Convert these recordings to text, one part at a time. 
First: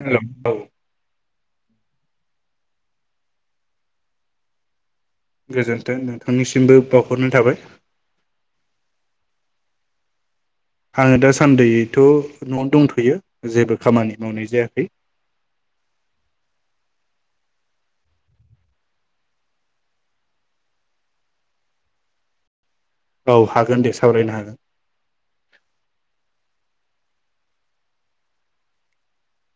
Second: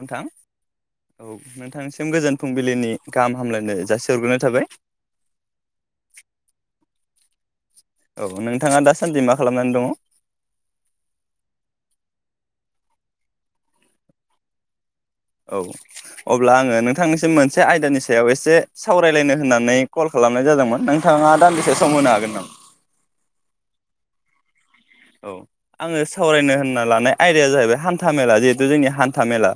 नोंथां हेलौ औ औ नोंथां सि सिम गोजोन फुंबिलिनि गाहाम हामलायनाय जासिहरग्रोनाय थाबाय। गोजोन्थों नोंथांनिसिमबो बावहरनाय थाबाय। औ नोंथाङा दासान्दि मा खालामनानै दङ? आङो दासान्दैथ' न'आवनो दंथ'यो जेबो खामानि मावनाय जायाखै। औ अब्ला आङो नोंथांनिसिम मोनसे आयदानि सायाव एसे सावरायलायनो होननानै कल खालामनाय जादोंमोन। नोंथाङा दानदिसे सम होनो हागोन नामा? औ हागोन दे सावरायनो हागोन। औ आङो सावरायनो होनना लानाय आयदाया जाहैबाय हान्था मेला। जिहेथु जोंनि हान्था मेला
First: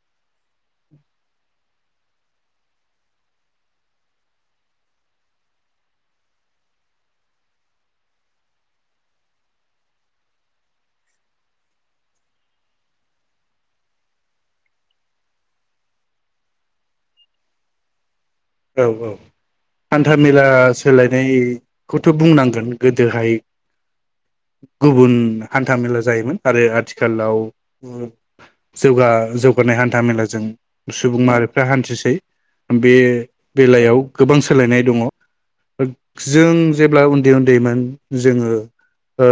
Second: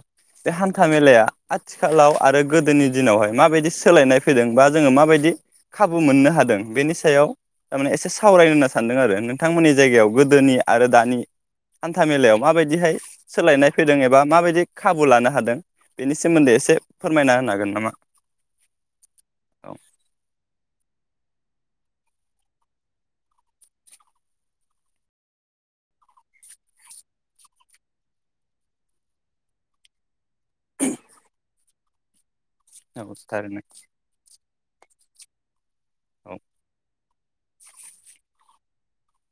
बे हान्था मेलाया आथिखालाव आरो गोदोनि दिनावहाय माबायदि सोलायनाय फैदों। बा जोङो माबायदि खाबु मोननो हादों। बेनि सायाव थारमाने एसे सावरायनो होनना सानदों आरो नोंथांमोननि जायगायाव गोदोनि आरो दानि हान्था मेलायाव माबायदिहाय सोलायनाय फैदों एबा माबायदि खाबु लानो हादों। बेनि सोमोन्दै एसे फोरमायना होनो हागोन नामा? औ औ औ हान्थाामेला सोलायनाय खौथ' बुंनांगोन गोदोहाय गुबुन हान्थामेला जायोमोन आरो आथिखालाव जौगा जौगानाय हान्था मेला जों सुबुं माहारि दा हान्थिसै। बे औ थारैनो बेलायाव गोबां सोलायनाय दङ। औ जों जेब्ला उन्दै उन्दैमोन जोङो ओ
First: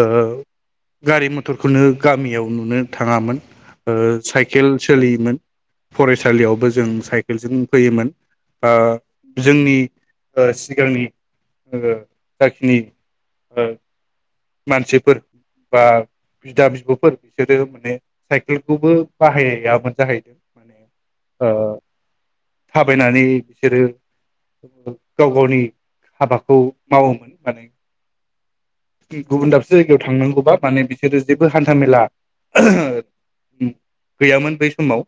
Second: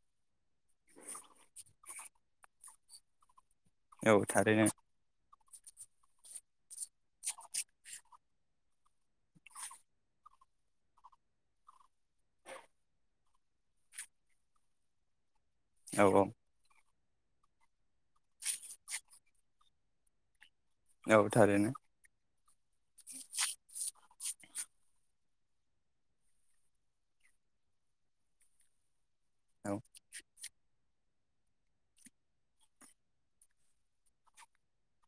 गारि मथरखौनो गामियाव नुनो थाङामोन ओ औ थारैनो साइकेल सोलियोमोन। फरायसालियावबो जों साइकेलजों फैयोमोन। ओ जोंनि ओ सिगांनि ओ जाखिनि ओ मानसिफोर बा औ बिदा बिब'फोर बिसोरो माने साइकेलखौबो बाहायामोन जाहैदों। औ औ माने थारैनो ओ थाबायनानै सोरो गाव गावनि हाबाखौ मावोमोन माने। गुबुन दाबसे औ जायगायाव थांनांगौबा माने बि [unintelligible] जेबो हान्थामेला गैयामोन बै समाव।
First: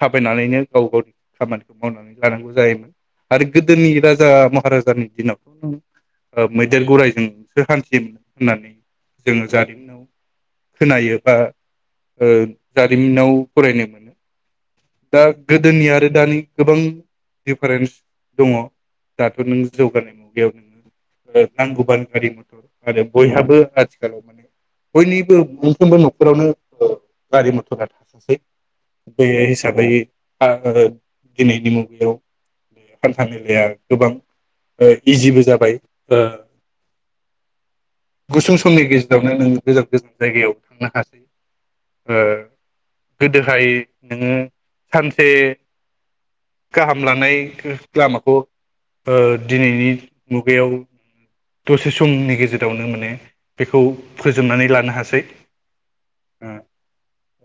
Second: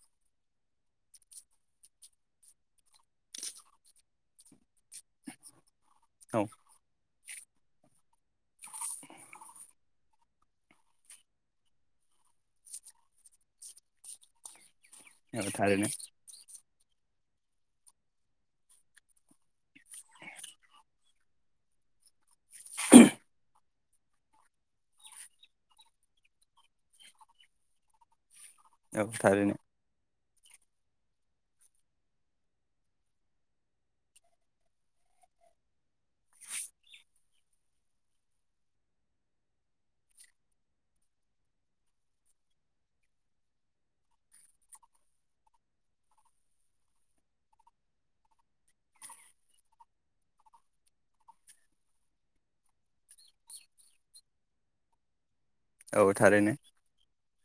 थाबायनानैनो गाव गावनि खामानिखौ मावनानै लानांगौ जायोमोन आरो गोदोनि राजा महाराजानि दिनावथ' नों ओ औ मैदेर, गराइजों सो हान्थियोमोन होननानै जोङो जारिमिनाव खोनायो बा ओ जारिमिनाव फरायनो मोनो। दा औ गोदोनि थारैनो आरो दानि गोबां दिफारेन्स दङ'। दाथ' नों जौगानाय मुगायाव नोङो नांगौबानो [unintelligible] आरो बयहाबो आजि खालाव माने बयनिबो मोनफ्रोमबो न'खरावनो गारि मथरा थाखासै। औ बे थारैनो हिसाबै [unintelligible] दिनैनि मुगायाव बे हान्था मेलाया गोबां ओ इजिबो जाबाय ओ गुसुं समनि गेजेरावनो नों गोजान गोजान जायगायाव थांनो हासै। ओ गोदोहाय नोङो सानसे गाहाम [unintelligible] लामाखौ ओ दिनैनि मुगायाव दसे समनि गेजेरावनो माने बेखौ फोजोबनानै लानो हासै। औ थारैनो।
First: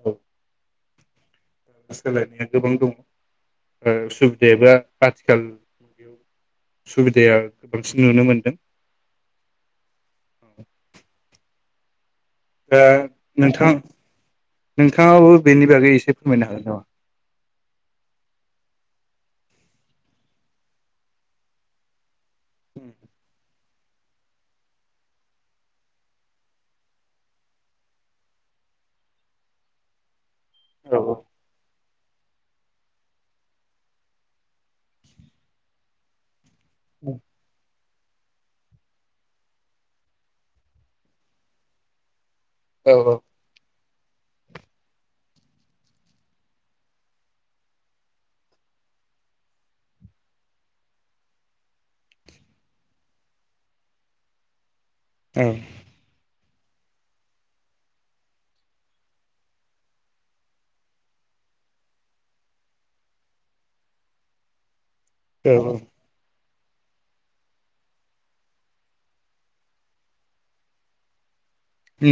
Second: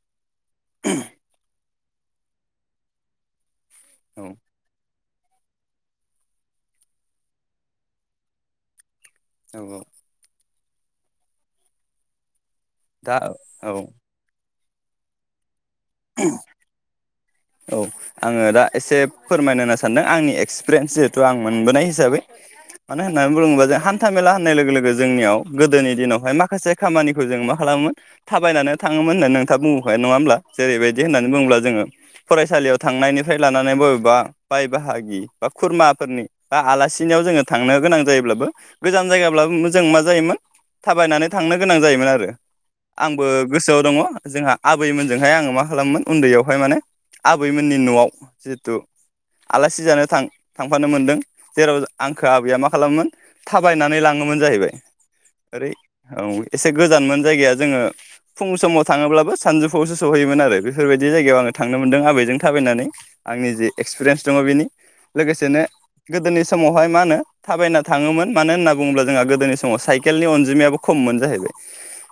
औ [inaudible] सोलायनाया गोबां दङ'। ओ औ सु आथिखाल मुगायाव सुबिदाया बांसिन नुनो मोनदों। औ औ दा नोंथां औ नोंथाङाबो बेनि बागै एसे फोरमायनो हागोन नामा? औ आङो दा एसे फोरमायनो होनो सानदों आंनि एक्सपिरियेन्स जिहेथु आं मोनबोनाय हिसाबै। मानो होननानै बुङोबा जा हान्था मेला होननाय लोगो लोगो जोंनियाव गोदोनि दिनावहाय माखासे खामानिखौ जों मा खालामोमोन थाबायनानै थाङोमोन होननानै नोंथाङा बुंबोखाबाय नङा होमब्ला औ जेरैबायदि होननानै बुङोब्ला जोङो फरायसालियाव थांनायनिफ्राय लानानै बबेबा बाय बाहागि बा खुरमाफोरनि बा आलासिनियाव जोङो थांनो गोनां जायोब्लाबो गोजान जायगाब्लाबो जों मा जायोमोन थाबायनानै थांनो गोनां जायोमोन आरो औ आंबो गोसोआव दङ'। जोंहा आबैमोनजोंहाय आङो मा खालामोमोन उन्दैयावहाय माने आबैमोननि न'आव जिहेथु आलासि जानो थां -थांफानो मोनदों जेराव आंखो आबैया मा खालामोमोन थाबायनानै लाङोमोन जाहैबाय। ओरै औ औ एसे गोजानमोन जायगाया जोङो फुं समाव थाङोब्लाबो सानजौफुआवसो सहैयोमोन आरो बेफोरबायदि जायगायाव आङो थाङो नो मोनदों आबैजों थाबायनानै आंनि जि एक्सपिरियेन्स दङ बिनि औ लोगोसेनो गोदोनि समावहाय मा होनो थाबायना थाङोमोन मानो होनना बुङोब्ला जोंहा गोदोनि समाव साइकेलनि अनजिमायाबो खममोन जाहैबाय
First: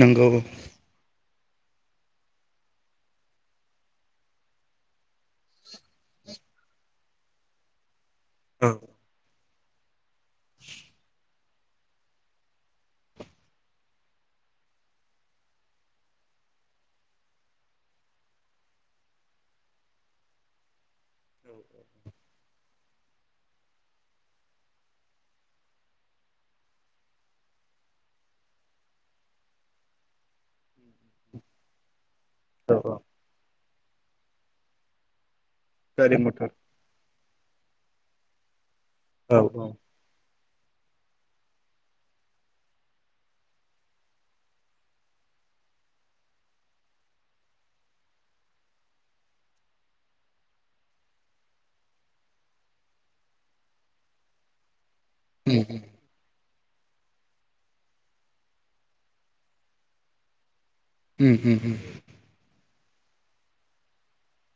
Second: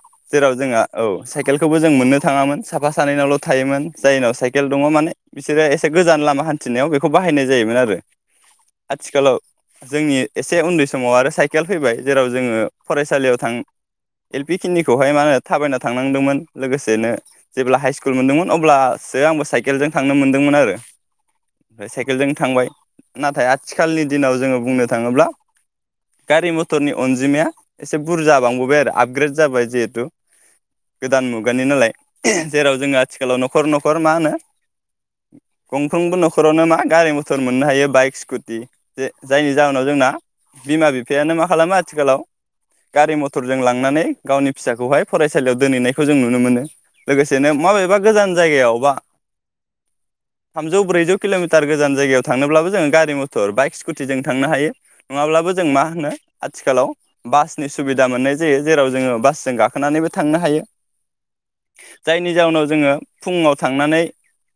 नंगौ जेराव औ जोंहा औ साइकेलखौबो जों मोननो थाङामोन साफा सानैनावल' थायोमोन जायनाव साइेल केल दङ माने बिसोरो एसे गोजान लामा हान्थिनायाव बेखौ बाहायनाय जायोमोन आरो आथिखालाव जोंनि एसे उन्दै समाव आरो साइ केल फैबाय जेराव जोङो फरायसालियाव थां एल पि खिनिखौहाय मा होनो थाबायना थांनांदोंमोन लोगोसेनो जेब्ला हाइ स्कुल मोनदोंमोन अब्ला आंबो साइकेलजों थांनो मोनदोंमोन आरो साइकेलजों थांबाय नाथाय आथिखालनि दिनाव जोङो बुंनो थाङोब्ला गारि मथरनि अनजिमाया एसे बुरजा बांबोबाय आरो आपग्रेड जाबाय जिहेथु गोदान मुगानि नालाय औ जेराव औ जोङो आथिखालाव न'ख खर न मा होनो गारि गंफ्रोमबो मथर न'खरावनो मा गारि मथर सोर मोननो हायो बाइक स्कुटि जे औ जायनि जाहोनाव जोंना बिमा बिफायानो मा खालामो आथिखालाव गारि मथरजों लांनानै गावनि फिसाखौहाय फरायसालियाव दोनहैनायखौ जों नुनो मोनो लोगोसेनो माबेबा गोजान जायगायाव बा थामजौ ब्रैजौ किल'मिटार गोजान जायगायाव थांनोब्लाबो जोङो गारि मथर बाइक स्कुटि जों थांनो हायो नङाब्लाबो जों उम मा होनो आथिखालाव बासनि सुबिदा मोननाय जायो जेराव जोङो बासजों गाखोनानैबो थांनो हायो। उम उम उम जायनि जाउनाव जोङो फुङाव थांनानै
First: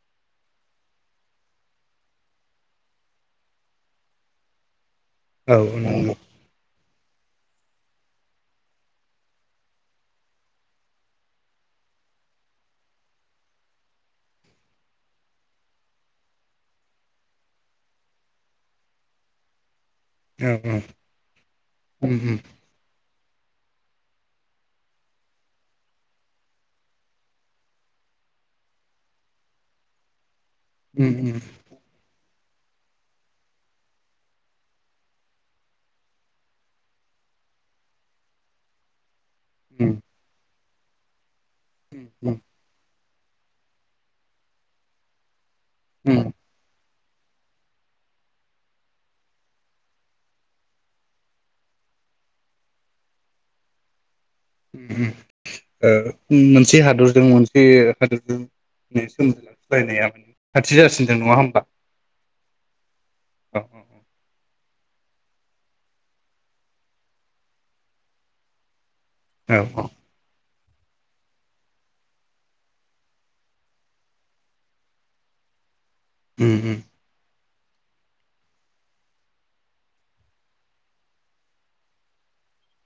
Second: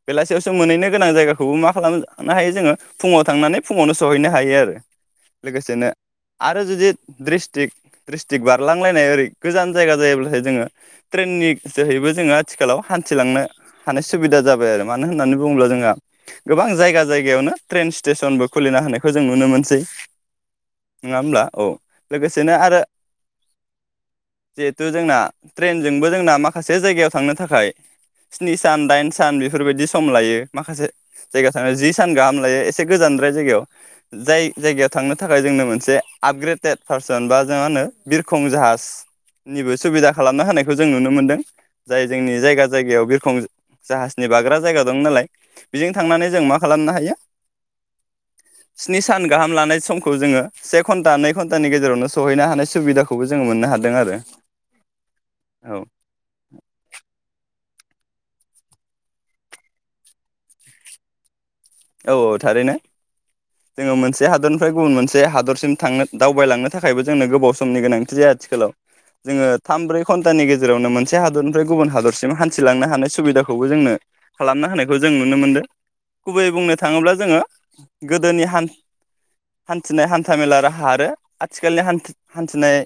बेलासियावसो मोनहैनो गोनां जायगाखौबो मा खालामनो हायो जोङो फुङाव थांनानै फुङावनो सहैनो हायो आरो औ लोगोसेनो नंगौ आरो जुदि डिस्ट्रिक डिस्ट्रिक बारलांलायनाय ओरै गोजान जायगा जायोब्लाथायाय जोङो ट्रेननि जोहैबो जोङो आथिखालाव हानथिलांनो हानाय सुबिदा जाबाय आरो मानो होननानै बुङोब्ला जोंहा गोबां जायगा जायगायावनो ट्रेन स्टेसनबो खुलिना होनायखौ जों नुनो मोनसै औ नङा होमब्ला औ उम लोगोसेनो आरो जिहेथु जोंना ट्रेनजोंबो जोंना माखासे जायगायाव थांनो थाखाय स्नि सान दाइन सान बेफोरबायदि सम लायो माखासे उम उम जायगा थाङो जि सान गाहाम दायो एसे गोजानद्राय जायगायाव जाय जायगायाव थांनो थाखाय जोंनो मोनसे आपग्रेडेड पार्सन बा जों मा होनो बिरखं जाहाज निबो उम सुबिदा खालामना होनाय खौ जों नुनो मोनदों जाय उम जोंनि जायगा जायगायाव बिर खं जाहाजनि बाग्रा जायगा दं नालाय बेजों उम थांनानै जों मा खालामनो हायो स्नि सान गाहाम लानाय समखौ जोङो से घनटा नै घनटानि गेजेरावनो सहैनो हानाय सुबिदाखौबो जोङो मोननो हादों आरो उ औ ओ उम मोनसे हादरजों मोन बे हादरजों [inaudible] खाथि जासिनदों नङा होमबब्ला। औ औ थारैनो जोङो औ मोनसे हादर ओमफ्राय गुबुन मोनसे हादरसिम थांनो दावबायलांनो थाखायबो जोंनो गोबाव समनि गोनांथि जाया आथिखालाव। जोङो थाम औ औ ब्रै घन्टानि गे जेरावनो मोनसे हादरनिफ्राय गुबुन हादरसिम हान्थिलांनो हानाय सुबिदाखौबो जोंनो खालामना होनायखौ जों नुनो मोनदों। गुबैयै उम बुंनो उम थाङोब्ला जोङो गोदोनि हानथिनाय हानथा मेला राहा आरो हा आरो आथिखालनि हानथिनाय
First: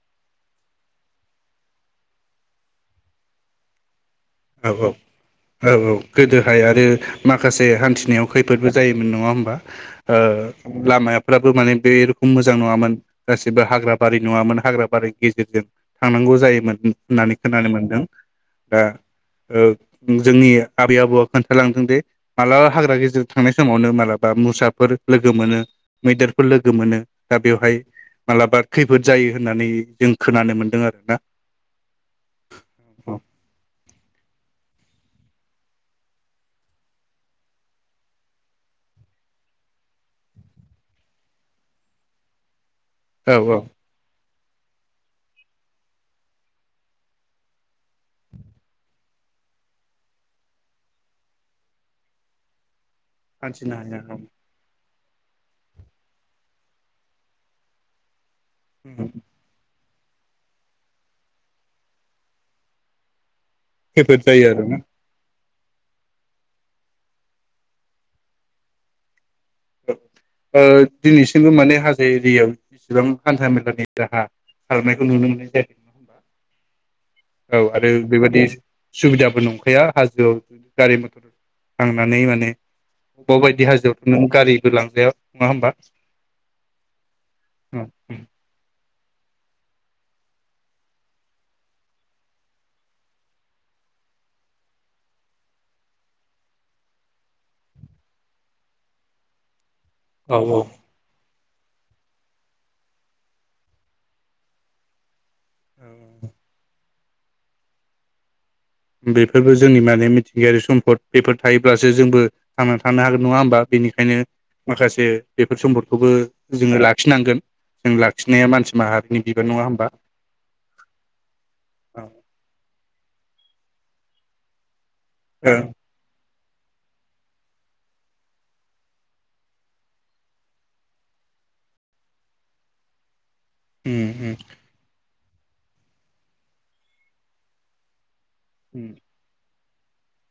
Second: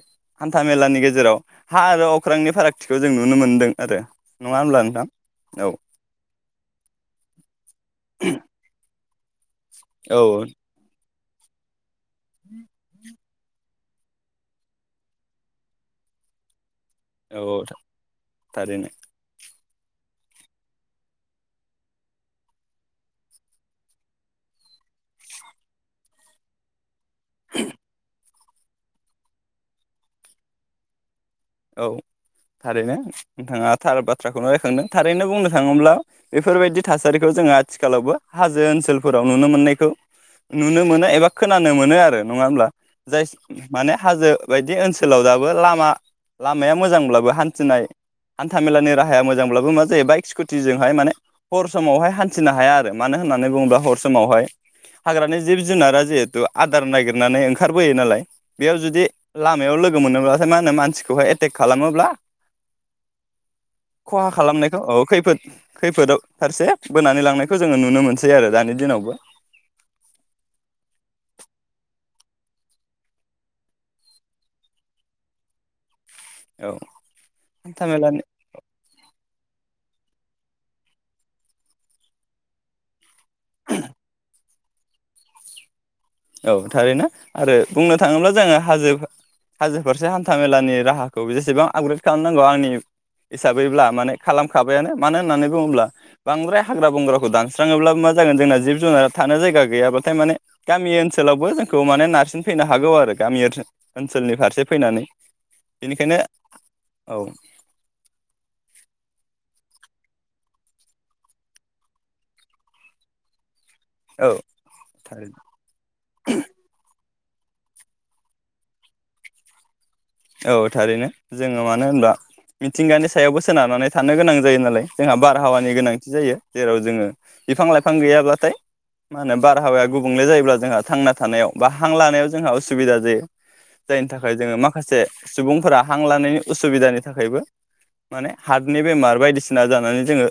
हानथा मेलानि गेजेराव हा आरो अख्रांनि फारागथिखौ जों नुनो मोनदों आरो नङा औ होमब्ला औ नोंथां औ औ गोदोहाय आरो माखासे हानथिनायाव खैफोदबो जायो नङा होनबा ओ औ लामाया लामाफ्राबो माने बे मोजां नङामोन गासिबो हाग्रा बारि नङामोन हाग्रा बारिनि गेजेरजों थांनांगौ जायोमोन होननानै औ औ खोनानो मोनदों दा थारैनो जोंनि आबै आबौआ खोन्थालांदों दिे मालाबा हाग्रा गेजेर थांनाय समावनो मालाबा मोसाफोर लोगो मोनो मैदेरफोर लोगो मोनो दा बेवहाय मालाबा खैफोद जायो होननानै जों खोनानो मोन्दों आरोना औ थारैनो नोंथाङा थार बाथ्राखौनो रायखांदों थारैनो बुंनो थाङोब्ला बेफोरबायदि थासारिखौ जोङो आथिखालावबो हाजो ओनसोलफोराव नुनो मोननायखौ नुनो मोनो एबा खोनानो मोनो आरो नङा होमब्ला जाय औ औ माने हाजो बेबायदि ओनसोलाव दाबो लामा लामाया मोजांब्लाबो हान्थिनाय हान्थाामेलानि राहाया मोजांब्लाबो मा जायो बाइक स्कुटिजोंहाय माने हर समावहाय हान्थिनो हाया आरो मानो होननानै हान्थिनो बुङोब्ला हर हाया औ समावहाय हाग्रानि जिब जुनारा जिहेथु आदार नागिरनानै ओंखारबोयो नालाय बेयाव जुदि लामायाव लोगो लोगो मोनोब्लाथाय मा होनो मानसिखौ खौहाय एटेक खालामोब्ला खैफोद खहा जायो आरोना खालामनायखौ औ खैफोद खैफोदाव फारसे बोनानै लांनायखौ जोङो नुनो मोनसै आरो दानि दिनावबो दिनैसिमबो माने हाजो एरियायाव जिसिबां हान्था मेलानि राहा खालामारनायखौ नुनो मोननाय जादों नङा होमबा औ औ हान्था आरो मेलानि बेबायदि सुबिदा बो नंखाया हाजोआव गारि मथर थांनानै माने बबेबा बायदि हाजोआवथ' नों गारिबो लांजाया नङा होमबा? औ थारैनो आरो बुंनो थाङोब्ला जोङो हाजो हाजो फारसे हान्था मेलानि राहाखौ जेसेबां आपग्रेड खालामनांगौ आंनि हिसाबैब्ला माने खालामखाबायानो मानो होननानै बुङोब्ला बांद्राय हाग्रा बंग्राखौ दानस्राङोब्ला मा जागोन जोंना जिब जुनारा थानो जायगा गैयाबाथाय माने औ औ गामि ओन सोलावबो जोंखौ माने नारसिन फैनो हागौ आरो गामि ओनसोल ओनसोलनि फारसे फैनानै। बेनिखायनो औ। बेफोरबो जोंनि माने मिथिंगायारि सम्पद बेफोर थायोब्लासो जोंबो थांना थानो हागोन नङा होमबा? बेनिखायनो औ माखासे थारै बेफोर सम्पदखौबो जोङो ला खिनांगोन जों लाखिनाया मानसि माहारिनि बिबान नङा होमबा? औ थारैनो जोङो मानो होनबा मिथिंगानो सायावबो सोनारनानै थानो गोनां जायो नालाय। जोंहा ओ बारहावानि गोनांथि जायो। जेराव जोङो बिफां लाइफां गैयाब्लाथाय मा होनो बारहावाया गुबुंले जायोब्ला जोंहा थांना थानायाव बा हां लानायाव जोंहा उसुबिदा जायो। जायनि उम थाखाय उम जोङो मा से सुबुंफोरा हां लानायनि उसुबिदानि थाखायबो माने हार्टनि बेमार बायदिसि ना जानानै जोङो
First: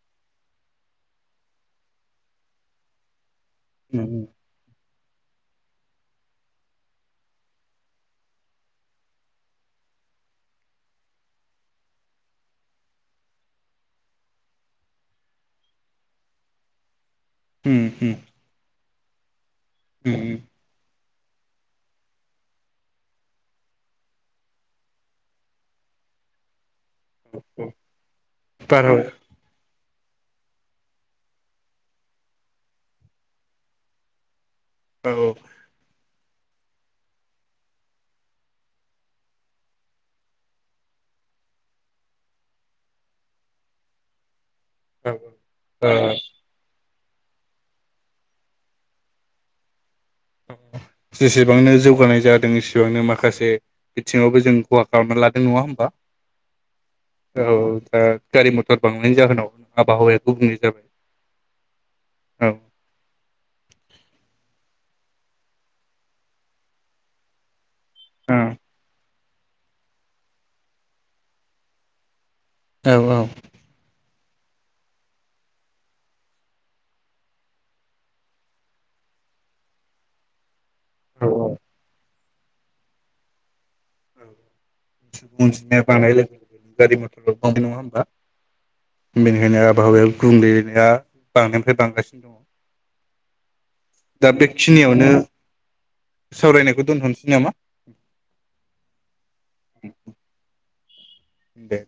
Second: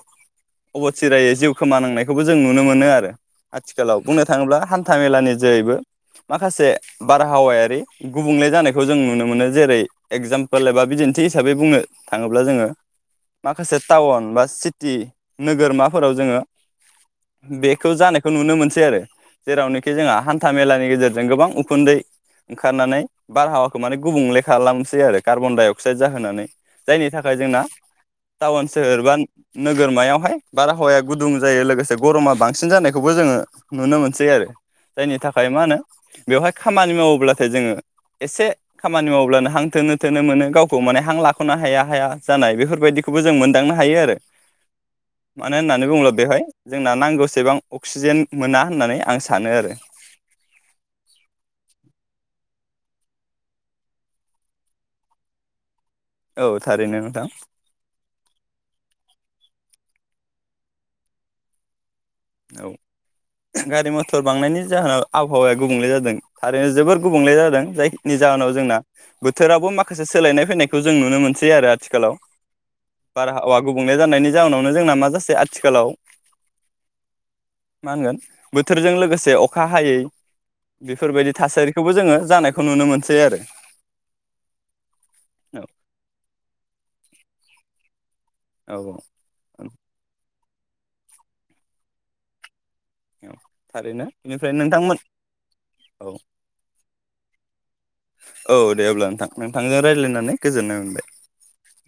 अब'थिरायै जिउ खोमानांनायखौबो जों नुनो मोनो आरो। आथिखालाव उम बुंनो उम थाङोब्ला हान था मेलानि जोहैबो माखासे बारहावायारि गुबुंले जानायखौ जों नुनो मोनो जेरै एगजामपोल एबा बिदिन्थि हिसाबै बुंनो थाङोब्ला जोङो माखासे टाउन बा सिटि नोगोरमाफोराव जोङो बेखौ उम जानायखौ नुनो मोनसै आरो। जेरावनोखि उम जोंहा उम हान्था मेलानि गेजेर जों गोबां उखुन्दै ओंखारनानै बारहावाखौ माने गुबुंले खालामसै आरो कार्बन डाइ अक्साइड जाहोनानै। जायनि थाखाय जोंना टाउन सोहोर बारहावा बा नो गोरमायावहाय बारहावाया गुदुं जायो लोगोसे गरमा बांसिन जानायखौबो जोङो नुनो मोनसै आरो। औ जायनि थाखाय मा होनो बेवहाय खामानि मावोब्लाथाय जोङो एसे खामानि मावब्लानो हां थोनो थोनो मोनो गावखौ माने हां लाख'नो हाया हाया जानाय बेफोरबायदिखौबो जों मोनदांनो हायो आरो। औ मानो होननानै बुङोब्ला ओ बेहाय जोंना नांगौसेबां अक्सिजेन मोना होननानै आं सानो आरो। जेसेबांनो जौगानाय जादों एसेबांनो माखासे बिथिङावबो जों खहा खालामना लादों नङा होमबा? औ थारैनो नोंथां औ दा गारि मथर बांनायनि जाहोनाव आबहावाया [unintelligible] औ गारि मथर बांनायनि जाहोनाव आबहावाया गुबुंले जादों आरो जोबोर गुबुंले जादों जायखनि जाहोनाव जोंना बोथोरावबो माखासे सोलायनाय फैनायखौ जों नुनो मोनसै आरो आथिखालाव। औ बारहावा गुबुंले जानायनि जाउनावनो जोंना माजासै आथिखालाव मा होनगोन बोथोरजों लोगोसे अखा हायै बेफोरबायदि औ थासारिखौबो जोङो जानायखौ नुनो मोनसै आरो। [unintelligible] [unintelligible] औ नङा होमब्ला? औ बेनिखायनो औ आबहावा गुबुंलेनाया बांनायनिफ्राय बांगासिनो दङ। औ थारैनो दा बेनिफ्राय नोंथांमोन बेखिनियावनो औ सावरायनायखौ दोनथ'नोसै नामा औ दे अब्ला नोंथां नोंथांजों रायज्लायनानै गोजोननाय मोनबाय। दे